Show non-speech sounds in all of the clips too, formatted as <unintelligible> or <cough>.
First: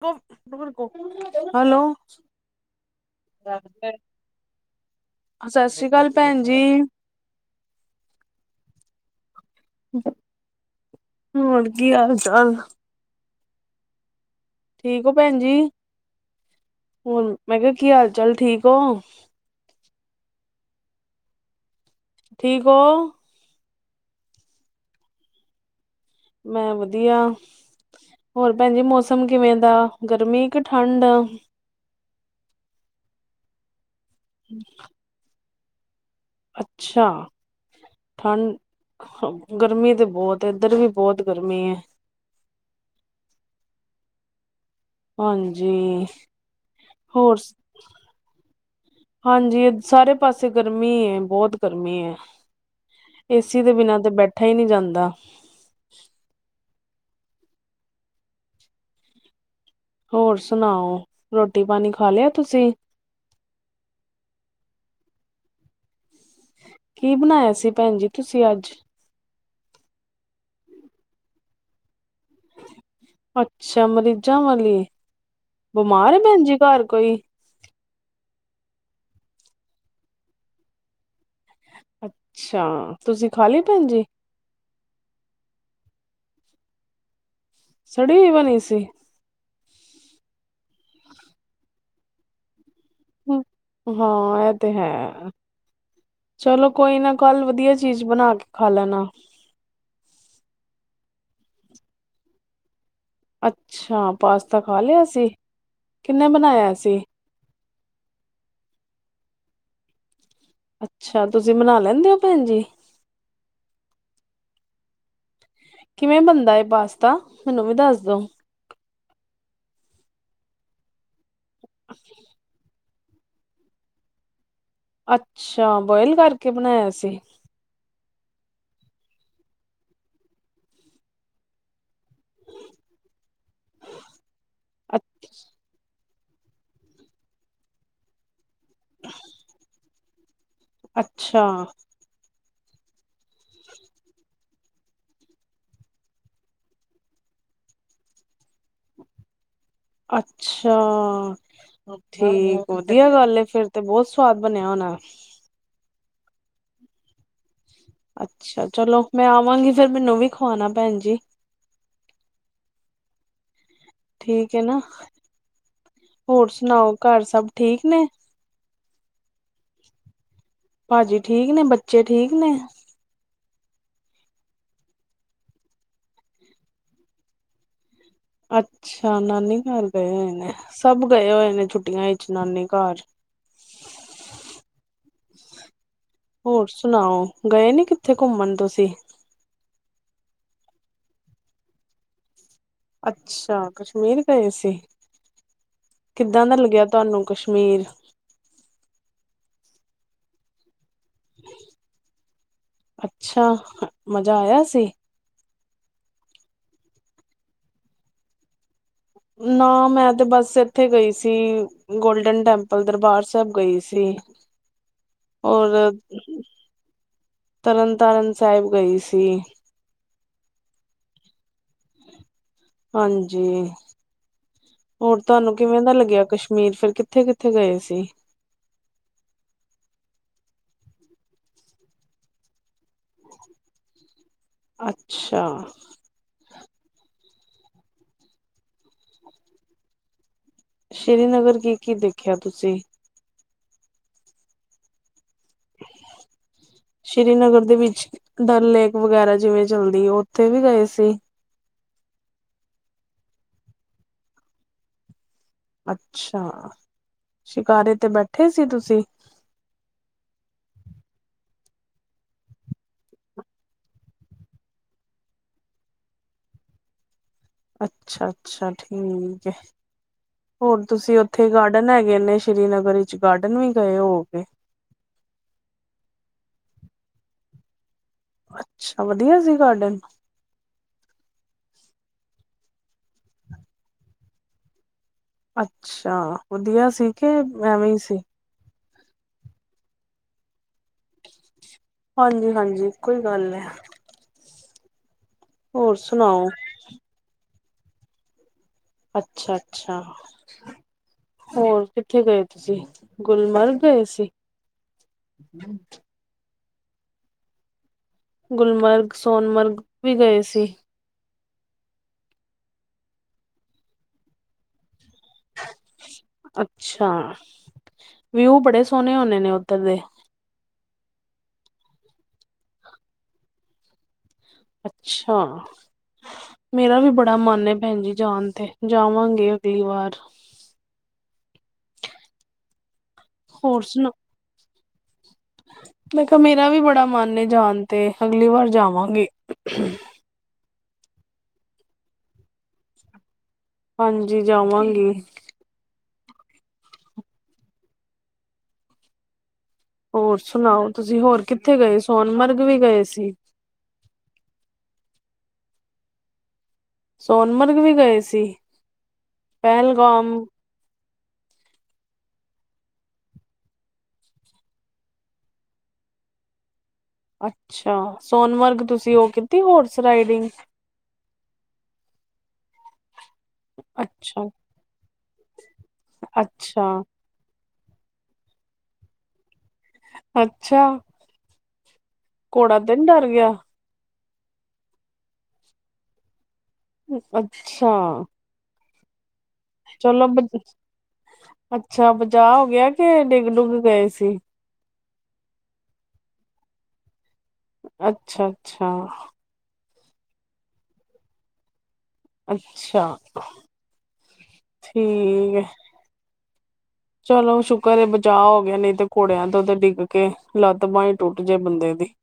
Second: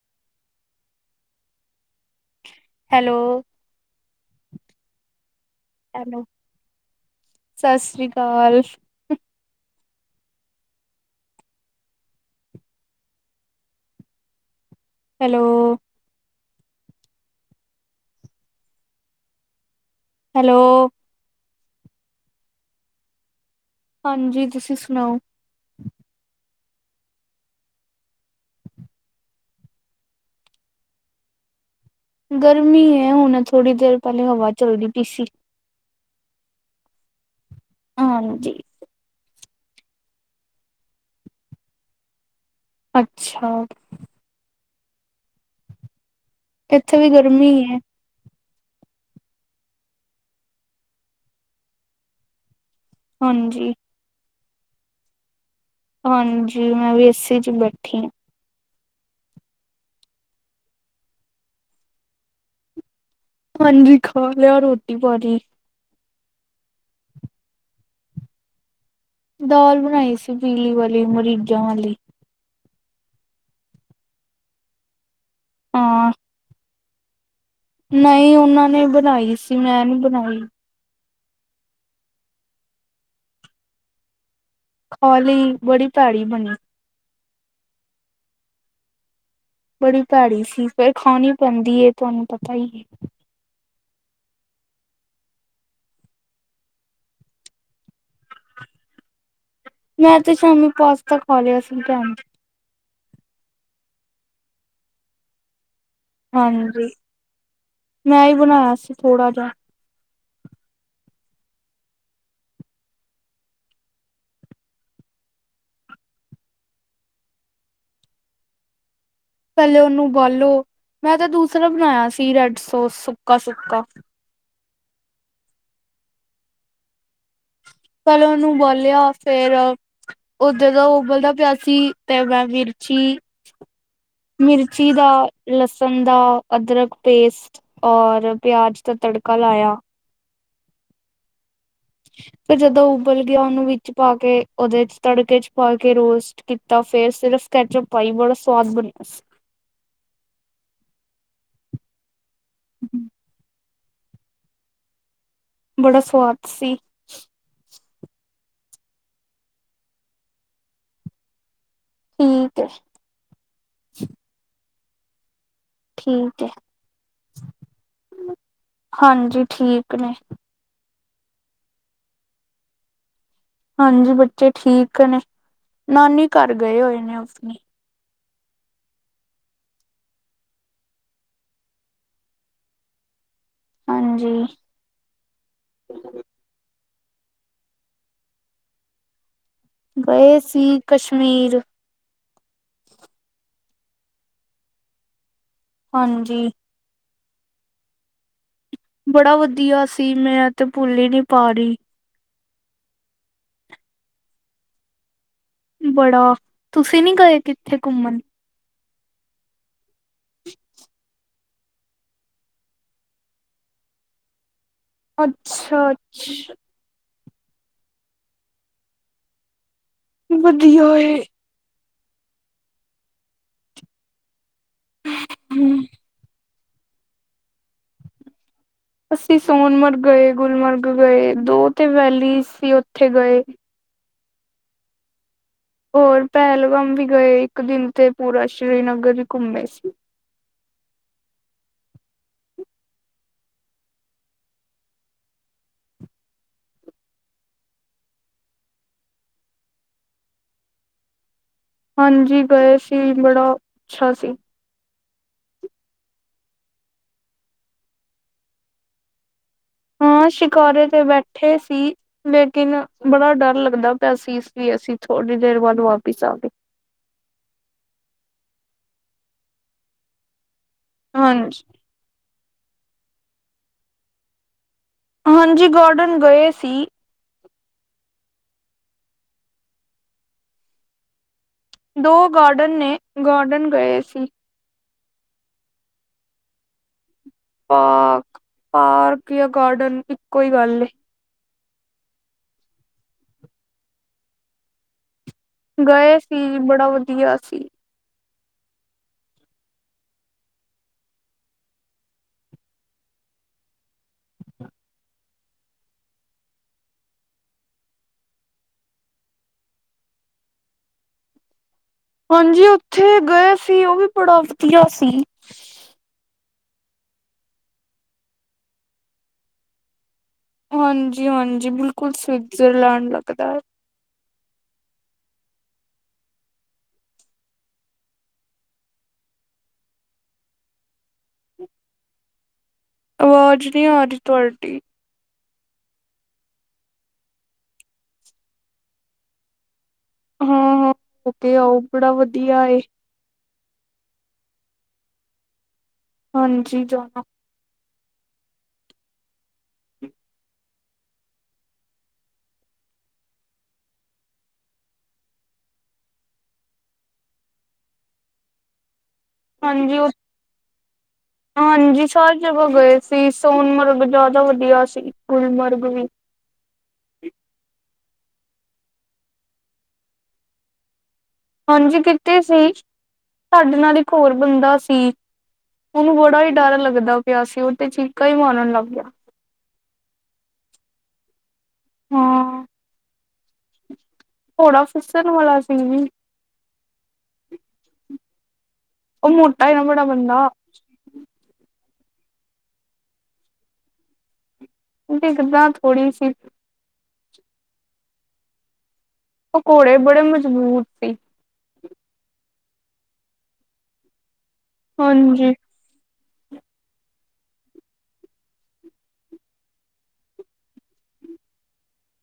<unintelligible> Hello. Hello ਸਤਿ ਸ੍ਰੀ ਅਕਾਲ ਹੈਲੋ ਭੈਣ ਜੀ। ਸਤਿ ਸ੍ਰੀ ਅਕਾਲ। ਹੋਰ ਕੀ ਹਾਲ ਚਾਲ? ਠੀਕ ਹੋ ਭੈਣ ਹੈਲੋ ਜੀ ਹੋਰ ਮੈਂ ਕਿਹਾ ਕੀ ਹਾਲ ਚਾਲ ਠੀਕ ਔ? ਹੈਲੋ। ਠੀਕ ਔ? ਹਾਂਜੀ, ਤੁਸੀਂ ਸੁਣਾਓ? ਮੈਂ ਵਧੀਆ। ਹੋਰ ਭੈਣ ਜੀ ਮੌਸਮ ਕਿਵੇਂ ਦਾ ਗਰਮੀ ਏ ਕਿ ਠੰਡ? ਗਰਮੀ ਏ ਹੁੰਨੇ ਥੋੜ੍ਹੀ ਦੇਰ ਪਹਿਲੇ ਹਵਾ ਚੱਲਦੀ ਪੀ ਸੀ। ਅੱਛਾ, ਹਾਂਜੀ ਠਾਂਡ ਗਰਮੀ ਤੇ ਬਹੁਤ ਇੱਧਰ ਵੀ ਬਹੁਤ ਗਰਮੀ ਏ। ਅੱਛਾ। ਹਾਂਜੀ, ਇੱਥੇ ਵੀ ਹੋਰ? ਗਰਮੀ ਹੈ ਹਾਂਜੀ ਸਾਰੇ ਪਾਸੇ ਗਰਮੀ ਏ ਬਹੁਤ ਗਰਮੀ ਏ। ਏਸੀ ਦੇ ਹਾਂਜੀ ਬਿਨਾਂ ਤੇ ਬੈਠਾ ਈ ਨੀ ਜਾਂਦਾ। ਹਾਂਜੀ ਮੈਂ ਵੀ ਏ ਸੀ ਚ ਬੈਠੀ ਆਂ। ਹੋਰ ਸੁਣਾਓ ਰੋਟੀ ਪਾਣੀ ਖਾ ਲਯਾ ਤੁਸੀਂ? ਹਾਂਜੀ ਖਾ ਲਯਾ ਰੋਟੀ ਪਾਨੀ। ਕੀ ਬਨਾਯਾ ਸੀ ਭੈਣ ਜੀ ਤੁਸੀਂ ਅੱਜ? ਦਾਲ ਬਣਾਈ ਸੀ ਪੀਲੀ ਵਾਲੀ ਮਰੀਜ਼ਾਂ ਵਾਲੀ। ਅੱਛਾ, ਮਰੀਜ਼ਾਂ ਵਾਲੀ ਹਾਂ ਬਿਮਾਰ ਏ ਭੈਣ ਜੀ ਘਰ ਕੋਈ? ਨਹੀਂ ਉਹਨਾਂ ਨੇ ਬਣਾਈ ਸੀ ਮੈਂ ਨੀ ਬਣਾਈ। ਅੱਛਾ, ਤੁਸੀਂ ਖਾਲੀ ਭੈਣ ਜੀ? ਖਾ ਲਈ ਬੜੀ ਭੈੜੀ ਬਣੀ। ਸੜੀ ਹੋਈ ਬਣੀ ਸੀ? ਬੜੀ ਭੈੜੀ ਸੀ ਫੇਰ ਖਾਣੀ ਪੈਂਦੀ ਏ ਤੁਵਾਨੂੰ ਪਤਾ ਈ ਏ। ਹਾਂ ਐਹ ਤੇ ਹੈ ਚਲੋ ਕੋਈ ਨਾ ਕੱਲ ਵਧੀਆ ਚੀਜ਼ ਬਣਾ ਕੇ ਖਾ ਲੈਣਾ ਮੈਂ ਤਾਂ ਸ਼ਾਮੀ ਪਾਸਤਾ ਖਾਲੇ ਆ ਸੀ ਟਣ ਅੱਛਾ, ਪਾਸਤਾ ਖਾ ਲਿਆ ਸੀ? ਕਿੰਨੇ ਬਣਾਇਆ ਹਾਂਜੀ, ਸੀ ਮੈਂ ਹੀ ਬਣਾਇਆ ਸੀ ਥੋੜਾ ਜਾ। ਅੱਛਾ, ਤੁਸੀਂ ਬਣਾ ਲੈਂਦੇ ਹੋ ਭੈਣ ਜੀ? ਕਿਵੇਂ ਬਣਦਾ ਏ ਪਾਸਤਾ, ਮੈਨੂੰ ਵੀ ਦੱਸ ਦੋ। ਪੈਲੇ ਉਹਨੂੰ ਬਾਲੋ, ਮੈਂ ਤਾਂ ਦੂਸਰਾ ਬਣਾਇਆ ਸੀ ਰੈਡ ਸੋਸ ਸੁੱਕਾ ਸੁੱਕਾ। ਅੱਛਾ, ਬੋਇਲ ਕਰਕੇ ਬਣਾਇਆ ਸੀ। ਪੈਲੇ ਉਹਨੂੰ ਉਬਾਲਿਆ ਫੇਰ ਉਹ ਜਦੋਂ ਉਬਲਦਾ ਪਿਆ ਸੀ। ਤੇ ਮੈਂ ਵਿਰਚੀ ਮਿਰਚੀ ਦਾ ਲਸਣ ਦਾ ਅਦਰਕ ਪੇਸਟ, ਔਰ ਪਿਆਜ਼ ਦਾ ਤੜਕਾ ਲਾਇਆ। ਅੱਛਾ। ਫਿਰ ਜਦੋਂ ਉਬਲ ਗਿਆ, ਉਹਨੂੰ ਵਿੱਚ ਪਾ ਕੇ, ਓਦੇ 'ਚ ਤੜਕੇ ਚ ਪਾ ਕੇ ਰੋਸ ਕੀਤਾ ਫੇਰ ਸਿਰਫ਼ ਕੈਚੋ ਪਾਈ, ਬੜਾ ਸਵਾਦ ਬਣਿਆ ਸੀ। ਅੱਛਾ, ਠੀਕ ਸੀ। ਵਧੀਆ ਗੱਲ ਐ ਫੇਰ ਤੇ ਬੋਤ ਸਵਾਦ ਬਣਿਆ ਹੋਣਾ। ਬੜਾ ਸਵਾਦ ਸੀ। ਅੱਛਾ, ਚਲੋ ਮੈਂ ਆਵਾਂਗੀ ਫੇਰ ਮੈਨੂੰ ਵੀ ਖਵਾਣਾ ਭੈਣ ਜੀ। ਠੀਕ ਏ ਐ। ਠੀਕ ਐ ਨਾ, ਠੀਕ ਹੈ ਹੋਰ ਸੁਣਾਓ ਘਰ ਸਭ ਠੀਕ ਨੇ? ਹਾਂਜੀ ਠੀਕ ਨੇ। ਭਾਜੀ ਠੀਕ ਨੇ, ਬੱਚੇ ਠੀਕ ਨੇ? ਹਾਂਜੀ, ਬੱਚੇ ਠੀਕ ਨੇ, ਨਾਨੀ ਘਰ ਗਏ ਹੋਏ ਨੇ ਆਪਣੀ। ਅੱਛਾ, ਨਾਨੀ ਘਰ ਗਏ ਹੋਏ ਨੇ, ਸਭ ਗਏ ਹੋਏ ਨੇ ਛੁੱਟੀਆਂ ਵਿੱਚ ਨਾਨੀ ਘਰ। ਹਾਂਜੀ। ਹੋਰ ਸੁਣਾਓ, ਗਏ ਨੀ ਕਿੱਥੇ ਘੁੰਮਣ ਤੁਸੀਂ? ਗਏ ਸੀ ਕਸ਼ਮੀਰ। ਅੱਛਾ, ਕਸ਼ਮੀਰ ਗਏ ਸੀ। ਕਿੱਦਾਂ ਹਾਂਜੀ ਦਾ ਲੱਗਿਆ ਤੁਹਾਨੂੰ ਕਸ਼ਮੀਰ? ਬੜਾ ਵਧੀਆ ਸੀ, ਮੈਂ ਤੇ ਭੁੱਲ ਹੀ ਨੀ ਪਾ ਰਹੀ। ਅੱਛਾ, ਮਜ਼ਾ ਆਇਆ ਸੀ? ਬੜਾ, ਤੁਸੀਂ ਨੀ ਗਏ ਕਿੱਥੇ ਘੁੰਮਣ? ਨਾ ਮੈਂ ਤੇ ਬਸ ਇੱਥੇ ਗਈ ਸੀ। ਗੋਲਡਨ ਟੈਂਪਲ ਦਰਬਾਰ ਸਾਹਿਬ ਗਈ ਸੀ। ਔਰ ਅੱਛਾ ਅੱਛਾ ਤਰਨ ਤਾਰਨ ਸਾਹਿਬ ਗਈ ਸੀ। ਵਧੀਆ ਏ। ਹਾਂਜੀ, ਹੋਰ ਤੁਹਾਨੂੰ ਕਿਵੇਂ ਦਾ ਲੱਗਿਆ ਕਸ਼ ਮੀਰ ਫਿਰ, ਕਿੱਥੇ ਕਿੱਥੇ ਗਏ ਸੀ? ਅਸੀਂ ਸੋਨਮਰਗ ਗਏ, ਗੁਲਮਰਗ ਗਏ ਦੋ ਤੇ ਵੈਲੀ ਸੀ ਉੱਥੇ ਗਏ। ਅੱਛਾ। ਹੋਰ ਪਹਿਲਗਾਮ ਵੀ ਗਏ, ਇੱਕ ਦਿਨ ਤੇ ਪੂਰਾ ਸ਼੍ਰੀਨਗਰ ਵੀ ਘੁੰਮੇ ਸੀ। ਸ਼੍ਰੀਨਗਰ ਕੀ ਕੀ ਦੇਖਿਆ ਤੁਸੀਂ? <unintelligible> ਸ਼੍ਰੀਨਗਰ ਦੇ ਵਿੱਚ ਡਲ ਲੇਕ ਵਗੈਰਾ ਜਿਵੇਂ ਚਲਦੀ ਉੱਥੇ ਵੀ ਗਏ ਸੀ? ਹਾਂਜੀ ਗਏ ਸੀ, ਬੜਾ ਓ, ਅੱਛਾ ਸੀ। ਅੱਛਾ! ਸ਼ਿਕਾਰੇ ਤੇ ਬੈਠੇ ਸੀ ਤੁਸੀਂ? ਹਾਂ, ਸ਼ਿਕਾਰੇ ਤੇ ਬੈਠੇ ਸੀ। ਲੇਕਿਨ ਬੜਾ ਡਰ ਲੱਗਦਾ ਪਿਆ ਸੀ, ਇਸ ਲਈ ਅਸੀਂ ਥੋੜੀ ਦੇਰ ਬਾਅਦ ਵਾਪਿਸ ਆ ਗਏ। ਅੱਛਾ-ਅੱਛਾ, ਠੀਕ ਏ, ਹੋਰ ਤੁਸੀਂ ਉੱਥੇ ਹਾਂਜੀ ਗਾਰਡਨ ਹੈਗੇ ਨੇ ਸ਼੍ਰੀਨਗਰ ਵਿੱਚ, ਗਾਰਡਨ ਵੀ ਗਏ ਹੋਗੇ? ਹਾਂਜੀ, ਗਾਰਡਨ ਗਏ ਸੀ। ਅੱਛਾ, ਵਧੀਆ ਸੀ ਗਾਰਡਨ? ਦੋ ਗਾਰਡਨ ਨੇ, ਗਾਰਡਨ ਗਏ ਸੀ। ਅੱਛਾ, ਵਧੀਆ ਸੀ, ਕਿ ਐਵੇਂ ਹੀ ਸੀ? ਪਾਰਕ ਪਾਰਕ ਯਾ ਗਾਰਡਨ, ਇੱਕੋ ਹੀ ਗੱਲ ਏ। ਹਾਂਜੀ-ਹਾਂਜੀ, ਇੱਕੋ ਈ ਗੱਲ ਐ। ਗਏ ਸੁਣਾਓ ਸੀ, ਬੜਾ ਵਧੀਆ ਸੀ। ਅੱਛਾ-ਅੱਛਾ। ਹੋਰ ਕਿੱਥੇ ਗਏ ਤੁਸੀ, ਗੁਲਮਰਗ ਗਏ ਸੀ? ਹੂ <unintelligible> ਗੁਲਮਰਗ, ਸੋਨਮਰਗ ਵੀ ਗਏ ਸੀ? ਹਾਂਜੀ ਉੱਥੇ ਗਏ ਸੀ, ਉਹ ਵੀ ਬੜਾ ਵਧੀਆ ਸੀ। ਅੱਛਾ, ਵਿਊ ਬੜੇ ਸੋਹਣੇ ਹੋਣੇ ਨੇ ਉੱਧਰ ਦੇ। ਹਾਂਜੀ-ਹਾਂਜੀ, ਬਿਲਕੁਲ ਸਵਿਟਜ਼ਰਲੈਂਡ ਲੱਗਦਾ ਏ‌। ਅੱਛਾ। ਮੇਰਾ ਵੀ ਬੜਾ ਮਨ ਏ ਭੈਣ ਜੀ, ਜਾਣ ਤੇ, ਜਾਵਾਂਗੇ ਅਗਲੀ ਵਾਰ। ਅਵਾਜ਼ ਹੋਰ ਨਹੀਂ ਆ ਸੁਣਾ ਰਹੀ, ਤੁਹਾਡੀ। ''ਮੈਂ ਕਿਹਾ ਮੇਰਾ ਵੀ ਬੜਾ ਮਨ ਏ ਜਾਣ ਤੇ, ਅਗਲੀ ਵਾਰ ਜਾਵਾਂਗੇ। ਹਾਂ-ਹਾਂ, ਓ ਤੇ ਆਓ, ਬੜਾ ਵਧੀਆ ਏ। ਹਾਂਜੀ, ਜਾਵਾਂਗੀ। ਹਾਂਜੀ, ਜਾਨਾ। ਹੋਰ ਸੁਣਾਓ ਤੁਸੀਂ ਹੋਰ ਕਿੱਥੇ ਗਏ, ਸੋਨਮਰਗ ਵੀ ਗਏ ਸੀ? ਸੋਨਮਰਗ ਵੀ ਗਏ ਸੀ? ਹਾਂਜੀ, ਉਹ ਪਹਿਲਗਾਮ ਹਾਂਜੀ, ਸਾਰੀ ਜਗ੍ਹਾ ਗਏ ਸੀ, ਸੋਨਮਰਗ ਜ਼ਿਆਦਾ ਵਧੀਆ ਸੀ। ਗੁਲਮਰਗ ਵੀ। ਅੱਛਾ, ਸੋਨਮਰਗ ਤੁਸੀਂ ਉਹ ਕੀਤੀ ਹੋਰਸ ਰਾਈਡਿੰਗ। ਹਾਂਜੀ, ਕਿਤੀ ਸੀ। ਸਾਡੇ ਨਾਲ ਇੱਕ ਹੋਰ ਅੱਛਾ ਬੰਦਾ ਸੀ, ਉਹਨੂੰ ਬੜਾ ਹੀ ਡਰ ਅੱਛਾ ਲੱਗਦਾ ਗਿਆ ਸੀ, ਉਹ ਤੇ ਚੀਕਾ ਈ ਮਾਰਨ ਲੱਗ ਗਿਆ। ਅੱਛਾ! ਹਾਂ। ਘੋੜਾ ਤੇ ਨਹੀ ਡਰ ਗਿਆ? ਘੋੜਾ ਫਿਸਣ ਵਾਲਾ ਸੀ। ਅੱਛਾ! ਉਹ ਮ੍ਹੋਟਾ ਈ ਚਲੋ, ਬਣ, ਬਚਾਅ ਹੋਗਿਆ ਕੇ, ਡਿੱਗ ਡੁਗ ਗਏ ਸੀ? ਡਿਗਨਾ ਥੋੜ੍ਹੀ ਸੀ। ਅੱਛਾ-ਅੱਛਾ। ਓ ਘੋੜੇ, ਬੜੇ ਮਜਬੂਤ ਸੀ। ਅੱਛਾ, ਹਾਂਜੀ ਠੀਕ ਐ। <inaudible> ਚਲੋ ਸ਼ੁਕਰ ਏ, ਬਚਾਅ ਹੋ ਗਿਆ, ਨਈਂ ਤੇ ਘੋੜੇਆਂ ਤੋਂ ਤਾਂ ਡਿੱਗ ਕੇ ਲੱਤ ਬਾਂਹ ਈ ਟੁੱਟ ਜੇ ਬੰਦੇ ਦੀ।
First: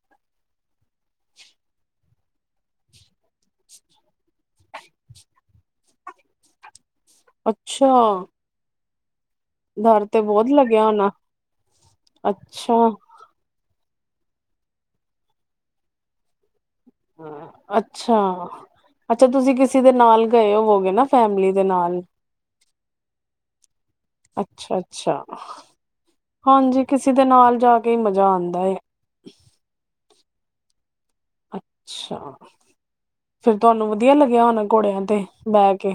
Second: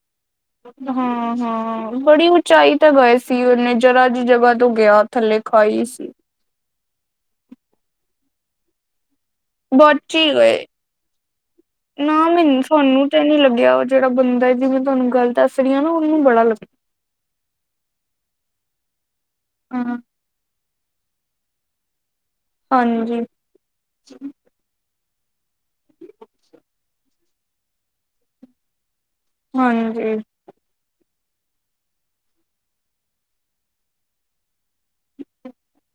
ਹਾਂ -ਹਾਂ, ਬੜੀ ਉਚਾਈ ਤੇ ਗਏ ਸੀ, ਓਨੇ ਜਰਾ ਜੀ ਜਗ੍ਹਾ ਤੋਂ ਗਿਆ। ਥੱਲੇ ਖਾਈ ਸੀ। ਅੱਛਾ। ਡਰ ਬਚ ਤੇ ਈ ਬਹੁਤ ਗਏ, ਲੱਗਿਆ ਹੋਣਾ ਨਾ ਮੈਨੂੰ ਅੱਛਾ ਸਾਨੂੰ ਨੀ ਲੱਗੇਆ, ਓ ਜੇਹੜਾ ਬੰਦਾ ਜਿਦੀ ਮੈਂ ਤੁਆਨੂੰ ਗੱਲ ਦੱਸ ਰੀ ਆ ਨਾ, ਓਨੂੰ ਬੜਾ ਲੱਗ ਅੱਛਾ, ਅੱਛਾ ਤੁਸੀਂ ਕਿਸੇ ਦੇ ਹਾਂ ਨਾਲ ਗਏ ਹੋਵੋਗੇ ਨਾ? ਫੈਮਲੀ ਦੇ ਨਾਲ? ਹਾਂਜੀ। ਅੱਛਾ -ਅੱਛਾ, ਹਾਂਜੀ, ਕਿਸੇ ਦੇ ਨਾਲ ਜਾ ਕੇ ਮਜਾ ਆਂਦਾ ਏ। ਹਾਂਜੀ। ਅੱਛਾ, ਫੇਰ ਤੁਆਨੂੰ ਵਧੀਆ ਲੱਗੇਆ ਹੋਨੈ ਘੋੜੇਆਂ ਤੇ ਬੈਹ ਕੇ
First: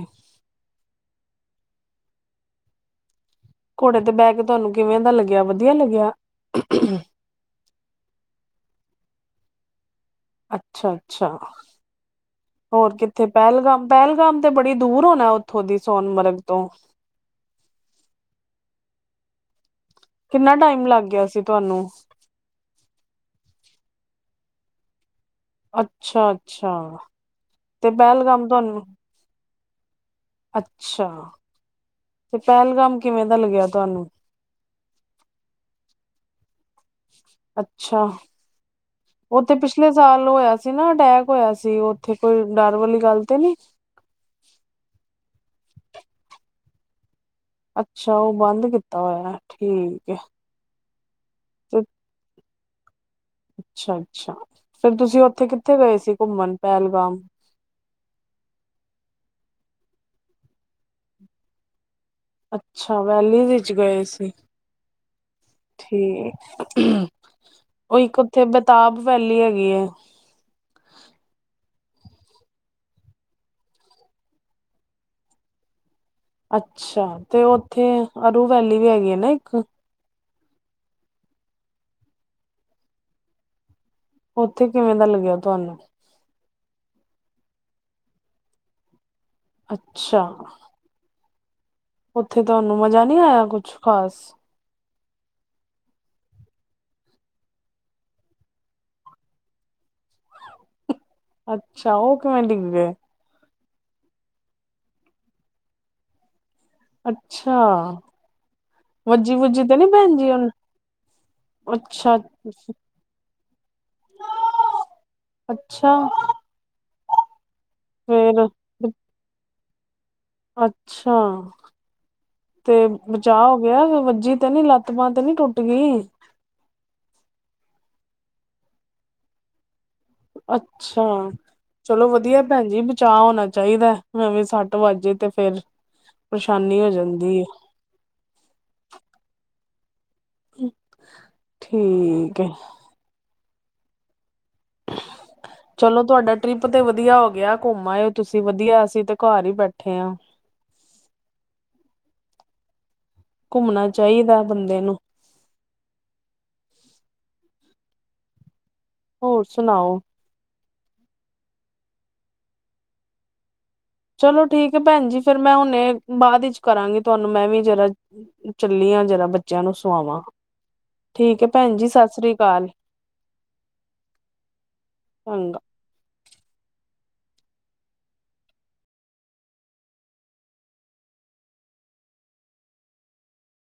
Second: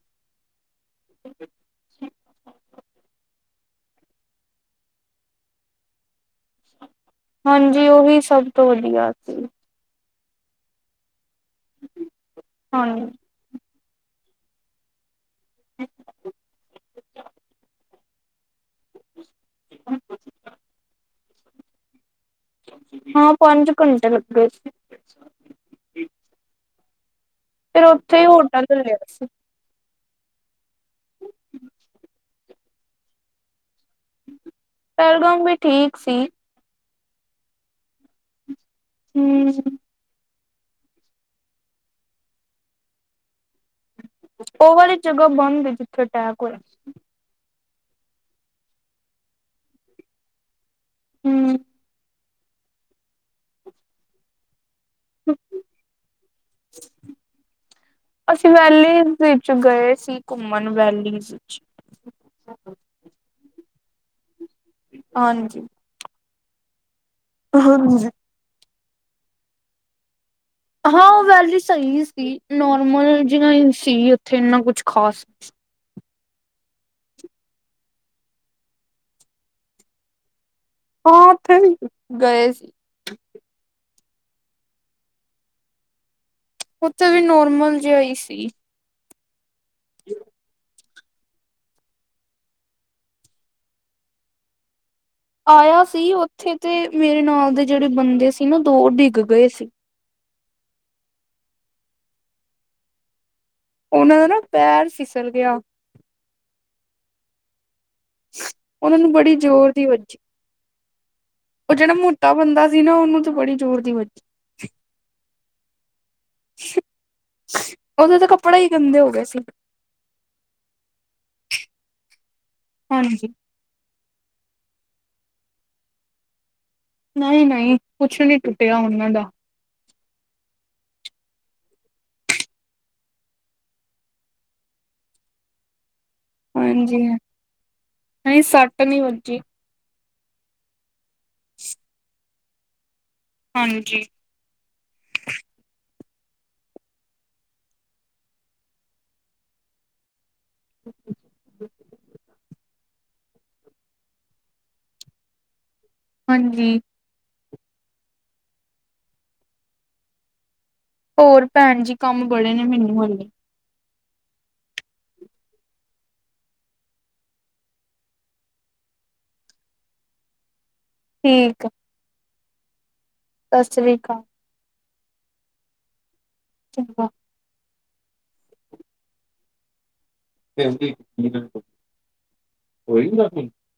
<inaudible> ਘੋੜੇ ਤੇ ਬੈਕੇ ਤੁਆਨੂੰ ਕਿਵੇਂ ਦਾ ਲੱਗੇਆ, ਵਧੀਆ ਲੱਗੇਆ? ਹਾਂਜੀ, ਓਹੀ ਸਬ ਤੋਂ ਵਧੀਆ ਸੀ। ਅੱਛਾ -ਅੱਛਾ, ਹੋਰ ਹਾਂਜੀ ਕਿੱਥੇ ਪੈਹਲਗਾਮ- ਪੈਹਲਗਾਮ ਤੇ, ਬੜੀ ਦੂਰ ਹੋਣਾ ਓਥੋਂ ਦੀ ਸੋਨਮਰਗ ਤੋਂ? ਕਿੰਨਾ ਟਾਈਮ ਲੱਗ ਗਿਆ ਸੀ, ਤੁਆਨੂੰ? ਹਾਂ, ਪੰਜ ਘੰਟੇ ਲੱਗੇ ਸੀ। ਅੱਛਾ-ਅੱਛਾ, ਫਿਰ ਤੇ ਉੱਥੇ ਹੀ ਪੈਹਲਗਾਮ ਹੋਟਲ ਤੁਆਨੂੰ ਲਿਆ ਸੀ ਅੱਛਾ ਤੇ, ਪੈਹਲਗਾਮ ਕਿਵੇਂ ਦਾ ਲੱਗੇਆ ਤੁਆਨੂੰ? ਪੈਹਲਗਾਮ ਵੀ, ਠੀਕ ਸੀ। ਅੱਛਾ, ਓ ਹਮ ਤੇ ਪਿਛਲੇ ਸਾਲ, ਹੋਏਆ ਸੀ ਨਾ, ਅਟੈਕ ਹੋਏਆ ਸੀ। ਓਥੇ ਕੋਈ ਡਰ ਵਾਲੀ ਗੱਲ ਤੇ ਨੀਂ? ਓ ਵਾਲੀ ਜਗ੍ਹਾ ਬੰਦ ਏ, ਜਿੱਥੇ ਟੈਕ ਹੋਏਆ ਸੀ। ਅੱਛਾ, ਓ ਬੰਦ ਕੀਤਾ ਹੋਏਆ, ਠੀਕ ਐ। ਹਮ <inaudible> ਅੱਛਾ -ਅੱਛਾ, ਫੇਰ ਤੁਸੀਂ ਓਥੇ ਕਿੱਥੇ ਗਏ ਸੀ? ਘੁੰਮਣ ਪੈਹਲਗਾਮ ਅਸੀਂ ਵੈਲੀਜ਼ ਵਿੱਚ ਗਏ ਸੀ, ਘੁੰਮਣ ਵੈਲੀ 'ਚ ਅੱਛਾ, ਵੈਲੀਜ਼ ਵਿੱਚ ਗਏ ਸੀ। ਹਾਂਜੀ। ਠੀਕ, ਓ ਹਾਂਜੀ ਇੱਕ ਉੱਥੇ ਬੇਤਾਬ ਵੈਲੀ ਹੈਗੀ ਐ। ਹਾਂ ਵੈਲੀ ਸਈ ਸੀ, ਨੋਰਮਲ ਜਿਵੇਂ ਈ ਸੀ, ਉੱਥੇ, ਇੰਨਾ ਕੁਛ ਖਾਸ ਅੱਛਾ, ਤੇ ਓਥੇ ਅਰੂ ਵੈਲੀ ਵੀ ਹੈਗੀ ਆ ਨਾ, ਇੱਕ? ਹਾਂ, ਓਥੇ ਵੀ ਗਏ ਸੀ। ਓਥੇ, ਕਿਵੇਂ ਦਾ ਲੱਗੇਆ ਤੁਆਨੂੰ? ਉਥੇ ਵੀ, ਨੋਰਮਲ ਜਿਆ ਈ ਸੀ। ਅੱਛਾ। ਉੱਥੇ ਤੁਆਨੂੰ, ਮਜਾ ਨੀਂ ਆਏਆ ਕੁਛ ਖ਼ਾਸ? ਆਏਆ ਸੀ, ਓਥੇ ਤੇ ਮੇਰੇ ਨਾਲ ਦੇ ਜੇਹੜੇ ਬੰਦੇ ਸੀ ਨਾ, ਦੋ ਡਿੱਗ ਗਏ ਸੀ। ਅੱਛਾ, ਓ ਕਿਵੇਂ ਡਿੱਗ ਗਏ? ਓਨਾਂ ਦਾ ਨਾ, ਪੈਰ ਫਿਸਲ ਗਿਆ। ਅੱਛਾ ਉਹਨਾਂ ਨੂੰ ਵੱਜੀ ਬੜੀ ਵੁਜੀ ਜ਼ੋਰ ਦੀ ਤੇ ਭੈਣ ਵੱਜੀ। ਜੀ ਉਣ ਉਹ ਜੇੜਾ ਮੋਟਾ ਬੰਦਾ ਸੀ ਨਾ ਉਹਨੂੰ ਤੇ ਬੜੀ ਜ਼ੋਰ ਦੀ ਵੱਜੀ। ਅੱਛਾ ਅਛ ਉਹਦੇ ਤਾਂ ਫੇਰ ਕੱਪੜੇ ਹੀ ਗੰਦੇ ਹੋ ਗਏ ਸੀ। ਅੱਛਾ ਤੇ ਹਾਂਜੀ ਬਚਾ ਹੋ ਵੇ ਵੱਜੀ ਤੇ ਨੀ ਲੱਤ ਬਾਂਹ ਤੇ ਨੀ ਟੁੱਟ ਗਈ। ਨਹੀਂ -ਨਹੀਂ ਕੁਛ ਨੀ ਟੁੱਟਿਆ ਉਹਨਾਂ ਦਾ ਅੱਛਾ ਚਲੋ ਵਧੀਆ ਭੈਣ ਜੀ ਬਚਾਅ ਹੋਣਾ ਚਾਹੀਦਾ ਐਵੇਂ ਸੱਟ ਵੱਜ ਜਾਏ ਤੇ ਫੇਰ ਪਰੇਸ਼ਾਨੀ ਹੋ ਹਾਂਜੀ ਜਾਂਦੀ ਨਹੀਂ ਸੱਟ ਨੀ ਵੱਜੀ। ਹੁੰ ਠੀਕ ਐ। ਹਾਂਜੀ ਚਲੋ ਤੁਹਾਡਾ ਟ੍ਰਿਪ ਤੇ ਵਧੀਆ ਹੋ ਗਿਆ ਘੁੰਮ ਆਏ ਤੁਸੀਂ ਵਧੀਆ ਅਸੀਂ ਤੇ ਘਰ ਹੀ ਬੈਠੇ ਹਾਂ। <inaudible> ਘੁੰਮਣਾ ਚਾਈਦਾ ਬੰਦੇ ਨੂੰ ਹਾਂਜੀ ਹੋਰ ਸੁਣਾਓ। ਹੋਰ ਪੈਣ ਜੀ ਕੰਮ ਬੜੇ ਨੇ ਮੈਨੂੰ ਹਲੇ ਚਲੋ ਠੀਕ ਪੈਣ ਜੀ ਫਿਰ ਮੈਂ ਹੁਣੇ ਬਾਦ ਵਿਚ ਕਰਾਂਗੀ ਤੁਹਾਨੂੰ ਮੈਂ ਵੀ ਜਰਾ ਚੱਲੀ ਆਂ ਜਰਾ ਬੱਚਿਆਂ ਨੂੰ ਸੁਆਵਾਂ ਠੀਕ ਹੈ ਪੈਣ ਜੀ ਸਸਰੀ ਕਾਲ ਸਸਰੀ ਕਾਲ ਹਂਗਾ ਚੰਗਾ ਦਿਲ ਦੀ <unintelligible>